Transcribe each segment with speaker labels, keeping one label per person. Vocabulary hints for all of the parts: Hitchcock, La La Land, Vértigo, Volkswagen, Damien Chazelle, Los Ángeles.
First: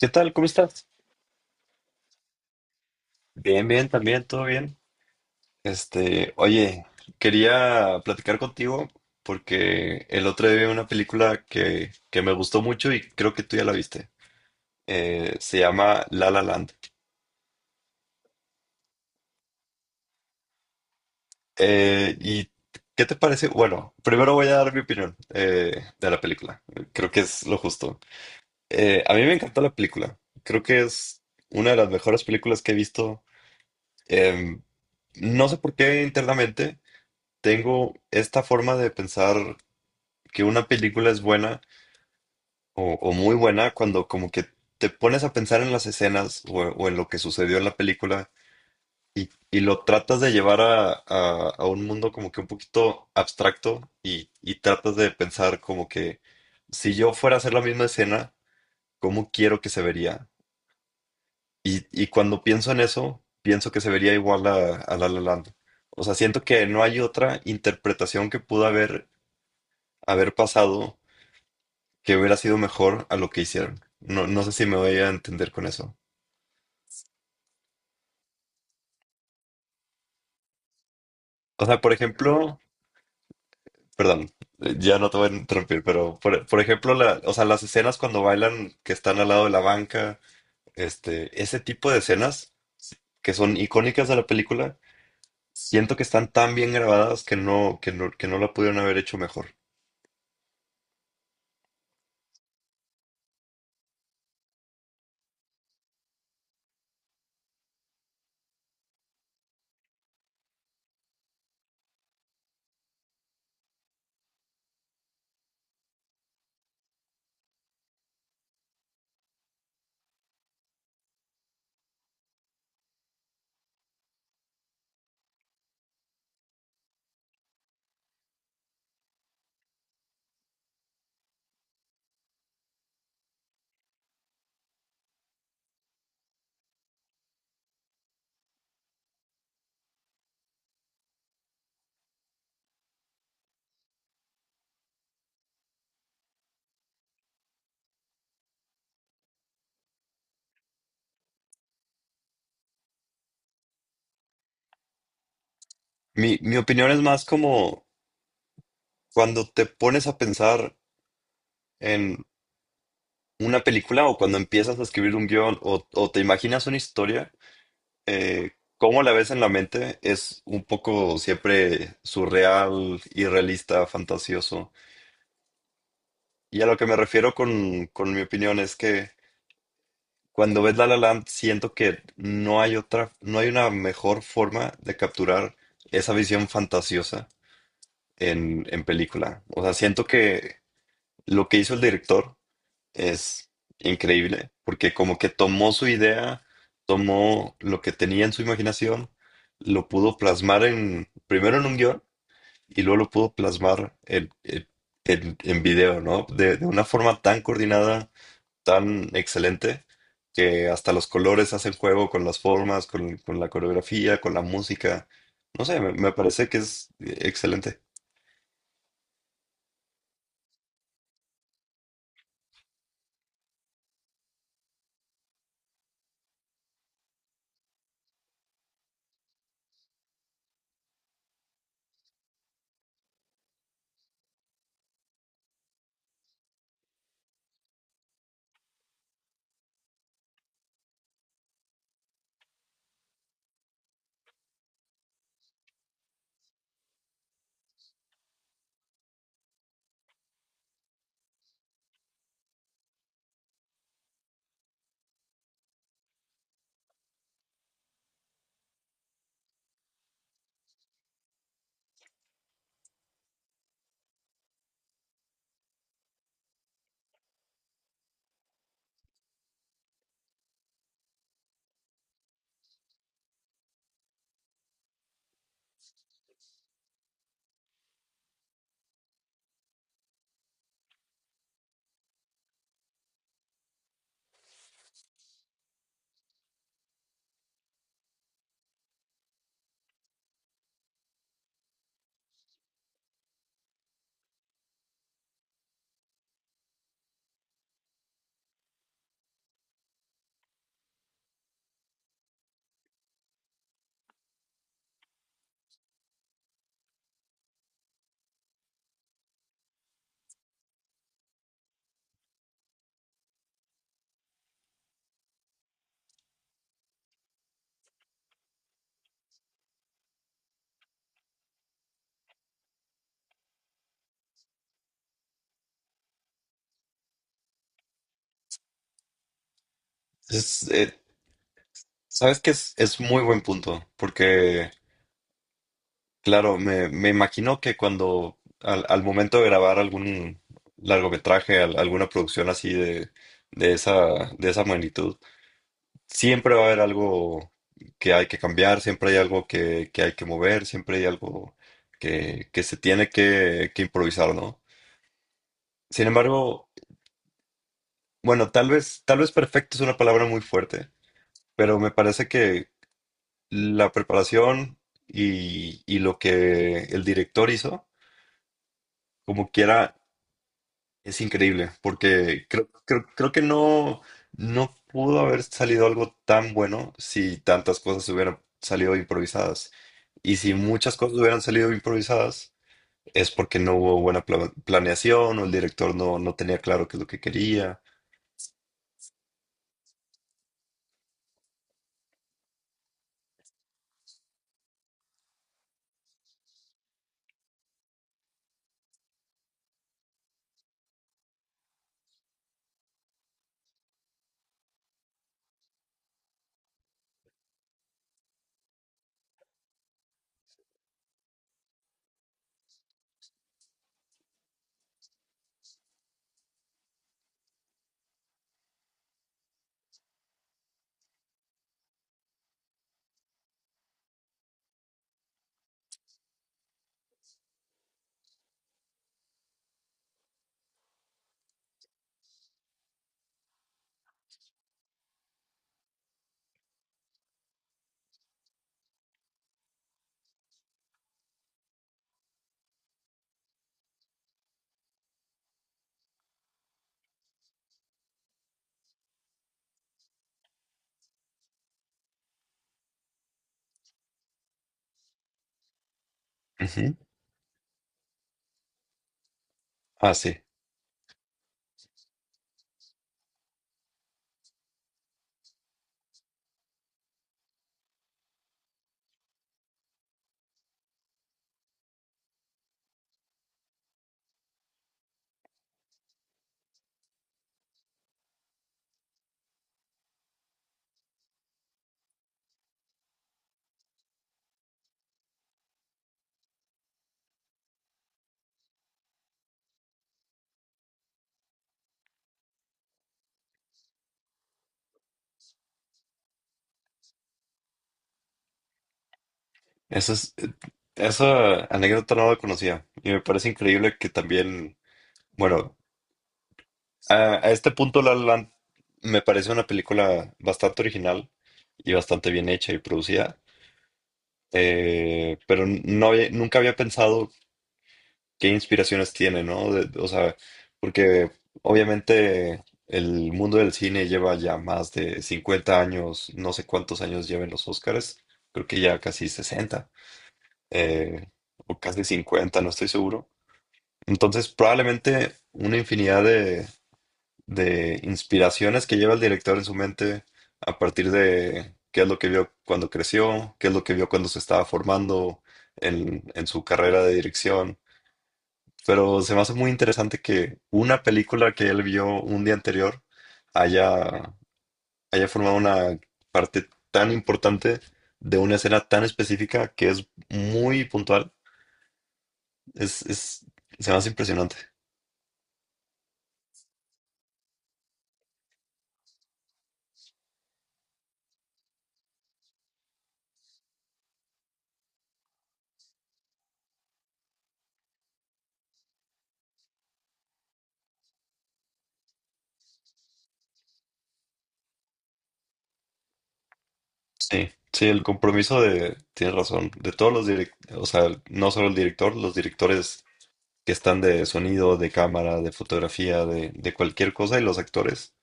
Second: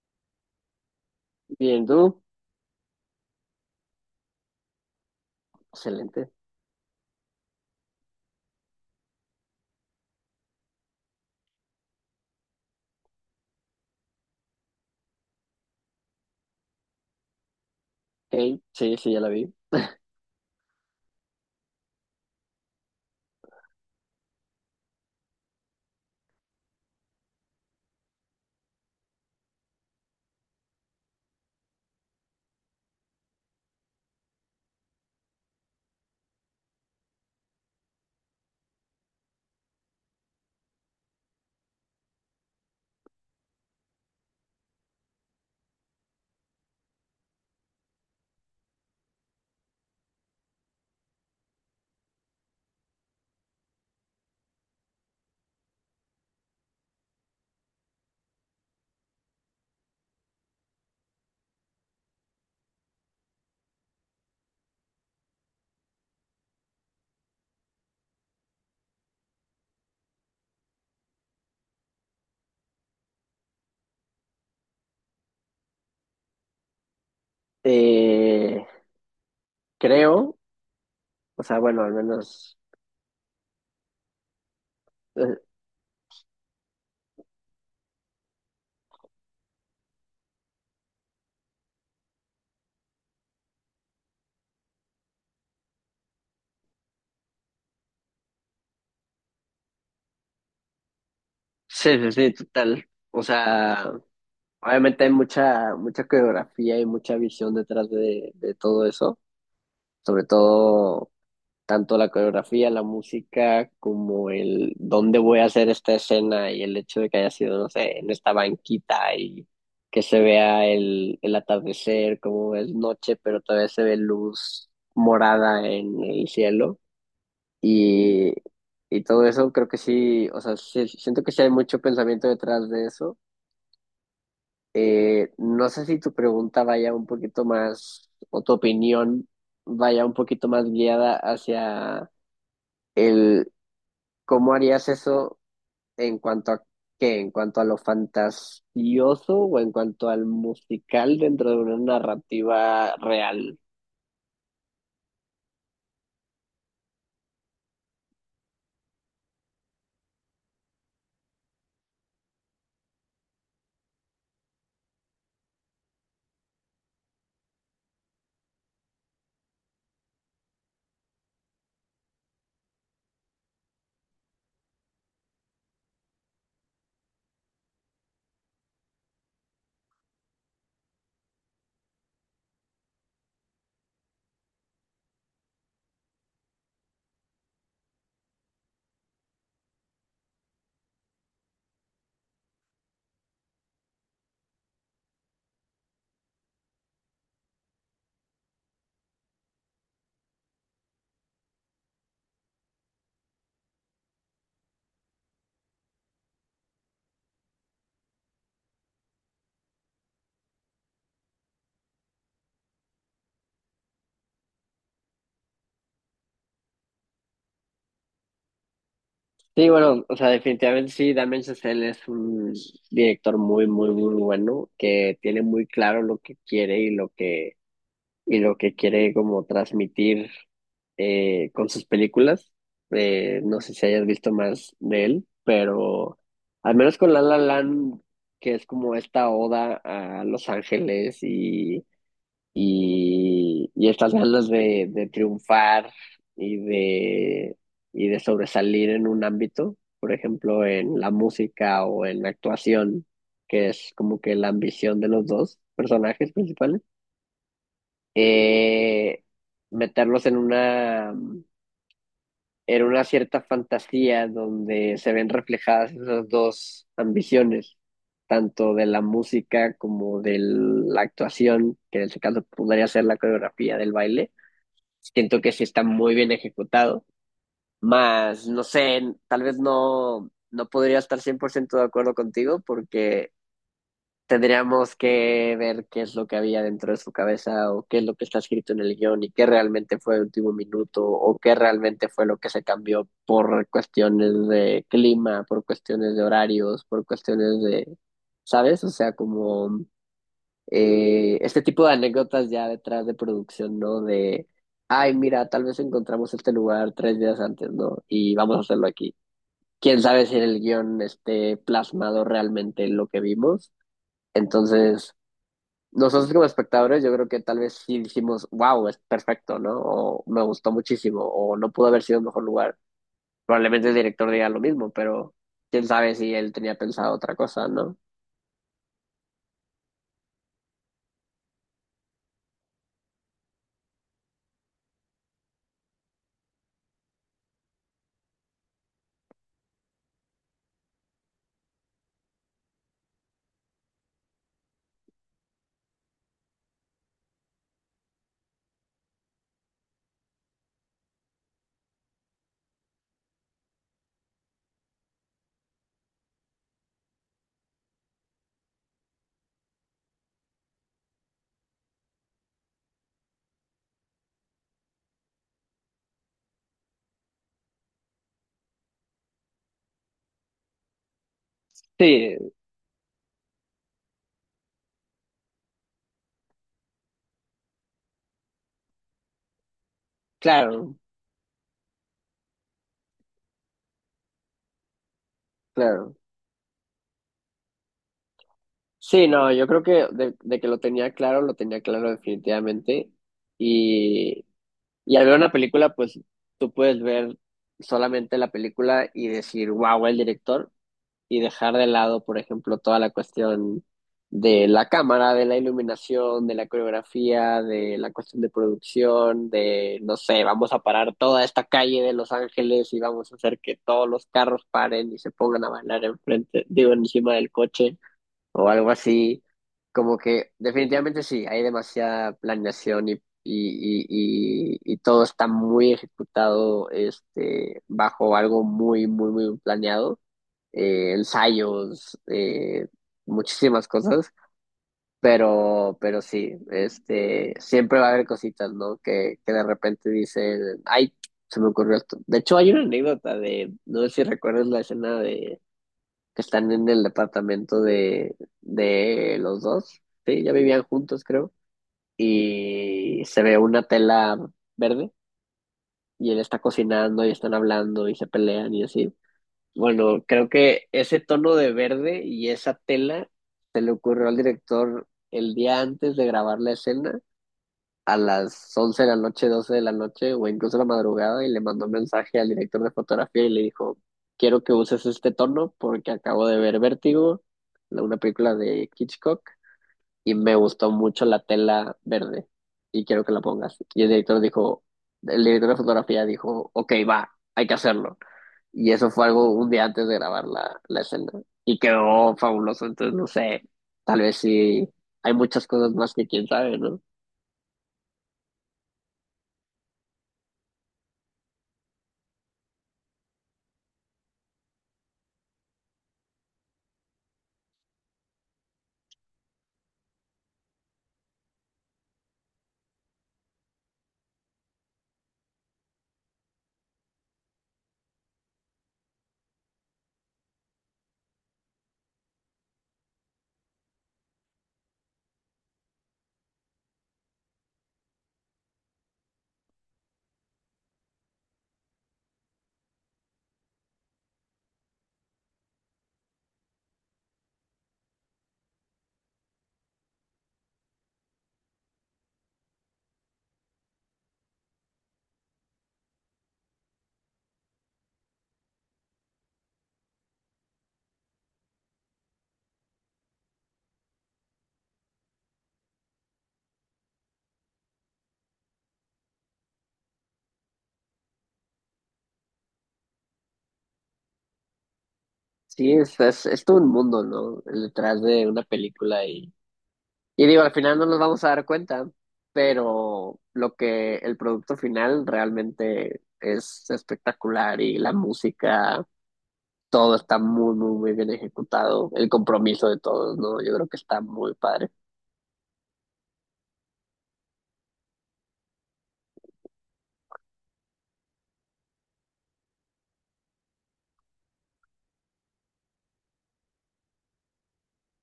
Speaker 1: ¿Qué tal? ¿Cómo estás?
Speaker 2: Bien, tú.
Speaker 1: Bien, bien, también, todo bien.
Speaker 2: Excelente.
Speaker 1: Oye, quería platicar contigo porque el otro día vi una película que me gustó mucho y creo que tú ya la viste. Se llama La La Land.
Speaker 2: Hey, sí, sí, ya la vi.
Speaker 1: ¿Y qué te parece? Bueno, primero voy a dar mi opinión de la película. Creo que es lo justo. A mí me encantó la película. Creo que es una de las mejores películas que he visto. Em, no sé por qué internamente. Tengo esta forma de pensar que una película es buena o muy buena cuando como que te pones a pensar en las escenas o en lo que sucedió en la película y lo tratas de llevar a un mundo como que un poquito abstracto y tratas de pensar como que si yo fuera a hacer la misma escena, ¿cómo quiero que se vería? Y cuando pienso en eso, pienso que se vería igual a La La Land. O sea, siento que no hay otra interpretación que pudo haber pasado que hubiera sido mejor a lo que hicieron. No, no sé si me voy a entender con eso.
Speaker 2: Eh, creo, o sea,
Speaker 1: O sea,
Speaker 2: bueno,
Speaker 1: por
Speaker 2: al menos.
Speaker 1: ejemplo, perdón, ya no te voy a
Speaker 2: eh,
Speaker 1: interrumpir, pero por ejemplo, o sea, las escenas cuando bailan que están al lado de la banca, ese tipo de escenas que son icónicas de la película, siento que están tan bien grabadas que no la pudieron haber hecho mejor.
Speaker 2: sí, sí, sí, total. O sea, obviamente hay mucha, mucha coreografía y mucha visión detrás de todo eso. Sobre todo, tanto la coreografía, la música, como el dónde voy a hacer esta escena y el hecho de que haya sido, no sé, en esta banquita y que se vea el atardecer, como es noche, pero todavía se ve luz morada en el cielo y, y todo eso creo que sí, o sea, siento que sí hay mucho pensamiento detrás de eso. No sé si tu pregunta vaya un poquito más, o tu opinión vaya un poquito más guiada hacia el, ¿Cómo harías eso en cuanto a qué? ¿En cuanto a lo fantasioso o en cuanto al musical dentro de una narrativa real?
Speaker 1: Mi opinión es más como cuando te pones a pensar en una película o cuando empiezas a escribir un guión o te imaginas una historia eh, cómo la ves en la mente es un poco siempre surreal, irrealista, fantasioso. Y a lo que me refiero con mi opinión es que cuando ves La La Land siento que no hay otra, no hay una mejor forma de capturar esa visión fantasiosa en película. O sea, siento que lo que hizo el director es increíble, porque como que tomó su idea, tomó lo que tenía en su imaginación, lo pudo plasmar primero en un guión y luego lo pudo plasmar en video, ¿no? De una forma tan coordinada, tan excelente, que hasta los colores hacen juego con las formas, con la coreografía, con la música. No sé, me parece que es excelente.
Speaker 2: Sí, bueno, o sea, definitivamente sí, Damien Chazelle es un director muy, muy, muy bueno que tiene muy claro lo que quiere y lo que quiere como transmitir con sus películas. No sé si hayas visto más de él, pero al menos con La La Land, que es como esta oda a Los Ángeles y estas ganas de triunfar y de, y de sobresalir en un ámbito, por ejemplo, en la música o en la actuación, que es como que la ambición de los dos personajes principales eh, meterlos en una cierta fantasía donde se ven reflejadas esas dos ambiciones, tanto de la música como de la actuación, que en este caso podría ser la coreografía del baile. Siento que sí está muy bien ejecutado, más no sé, tal vez no podría estar 100% de acuerdo contigo porque tendríamos que ver qué es lo que había dentro de su cabeza o qué es lo que está escrito en el guión y qué realmente fue el último minuto o qué realmente fue lo que se cambió por cuestiones de clima, por cuestiones de horarios, por cuestiones ¿sabes? O sea, como este tipo de anécdotas ya detrás de producción, ¿no? Ay, mira, tal vez encontramos este lugar 3 días antes, ¿no? Y vamos a hacerlo aquí. Quién sabe si en el guión esté plasmado realmente lo que vimos. Entonces, nosotros como espectadores, yo creo que tal vez sí dijimos, wow, es perfecto, ¿no? O me gustó muchísimo, o no pudo haber sido un mejor lugar. Probablemente el director diga lo mismo, pero quién sabe si él tenía pensado otra cosa, ¿no?
Speaker 1: Es, eh, ¿Sabes que es muy buen punto, porque... Claro, me imagino que cuando al momento de grabar algún largometraje, alguna producción así de esa magnitud, siempre va a haber algo que hay que cambiar, siempre hay algo que hay que mover, siempre hay algo que se tiene que improvisar, ¿no? Sin embargo, bueno, tal vez perfecto es una palabra muy fuerte, pero me parece que la preparación y lo que el director hizo, como quiera es increíble, porque
Speaker 2: Sí,
Speaker 1: creo que no, no pudo haber salido algo tan bueno si tantas cosas hubieran salido improvisadas. Y si
Speaker 2: claro,
Speaker 1: muchas cosas hubieran salido improvisadas, es porque no hubo buena planeación o el director
Speaker 2: claro.
Speaker 1: no, no tenía claro qué es lo que quería.
Speaker 2: Sí, no, yo creo que de que lo tenía claro definitivamente. Y, y al ver una película, pues tú puedes ver solamente la película y decir, wow, el director y dejar de lado, por ejemplo, toda la cuestión de la cámara, de la iluminación, de la coreografía, de la cuestión de producción, no sé, vamos a parar toda esta calle de Los Ángeles y vamos a hacer que todos los carros paren y se pongan a bailar enfrente, digo, encima del coche o algo así. Como que definitivamente sí, hay demasiada planeación y todo está muy ejecutado bajo algo muy, muy, muy planeado ensayos, muchísimas cosas, pero sí, siempre va a haber cositas, ¿no? Que de repente dicen, ay, se me ocurrió esto. De hecho, hay una anécdota no sé si recuerdas la escena de que están en el departamento de los dos, sí, ya vivían juntos, creo, y se ve una tela verde y él está
Speaker 1: Ujú.
Speaker 2: cocinando y están hablando y se pelean y así.
Speaker 1: Ah,
Speaker 2: Bueno,
Speaker 1: sí.
Speaker 2: creo que ese tono de verde y esa tela se le ocurrió al director el día antes de grabar la escena, a las 11 de la noche, 12 de la noche o incluso la madrugada, y le mandó un mensaje al director de fotografía y le dijo, quiero que uses este tono porque acabo de ver Vértigo, una película de Hitchcock, y me gustó mucho la tela verde y quiero que la pongas. Y el director dijo, el director de fotografía dijo, ok, va, hay que hacerlo. Y eso fue algo un día antes de grabar la escena. Y quedó fabuloso. Entonces, no sé, tal vez sí hay muchas cosas más que quién sabe, ¿no?
Speaker 1: Eso es, esa anécdota no la conocía. Y me parece increíble que también, bueno, a este punto, La La Land me parece una película bastante original y bastante bien hecha y producida, pero nunca había pensado qué inspiraciones tiene, ¿no? O sea, porque obviamente el mundo del cine lleva ya más de 50 años, no sé cuántos años lleven los Óscares, creo que ya casi 60 eh, o casi 50 no estoy seguro. Entonces, probablemente una infinidad de inspiraciones que lleva el director en su mente a partir de qué es lo que vio cuando creció, qué es lo que vio cuando se estaba formando en su carrera de dirección. Pero se me hace muy interesante que una película que él vio un día anterior haya, haya formado una parte tan importante de una escena tan específica que es muy puntual. Es, es, Se me hace impresionante.
Speaker 2: Sí, es todo un mundo, ¿no? El detrás de una película. Y digo, al final no nos vamos a dar cuenta, pero lo que el producto final realmente es espectacular y la música, todo está muy, muy, muy bien ejecutado. El compromiso de todos, ¿no? Yo creo que está muy padre.
Speaker 1: Sí, sí, el compromiso de, tienes razón, de todos los directores, o sea, no solo el director, los directores que están de sonido, de cámara, de fotografía, de cualquier cosa y los actores,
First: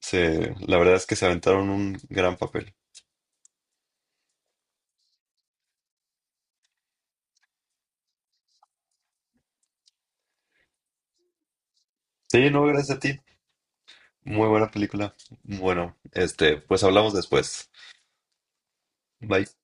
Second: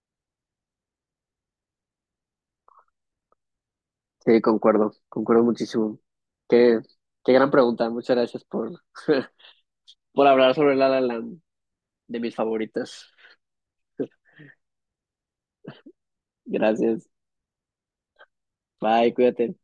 Speaker 1: la verdad es que se aventaron un gran papel.
Speaker 2: Sí, concuerdo, concuerdo muchísimo. Qué, qué gran pregunta. Muchas gracias por, por hablar sobre La La Land, de mis
Speaker 1: Sí, no, gracias a
Speaker 2: favoritas.
Speaker 1: ti. Muy buena película. Bueno, pues
Speaker 2: Gracias.
Speaker 1: hablamos después.
Speaker 2: Bye,
Speaker 1: Bye.
Speaker 2: cuídate.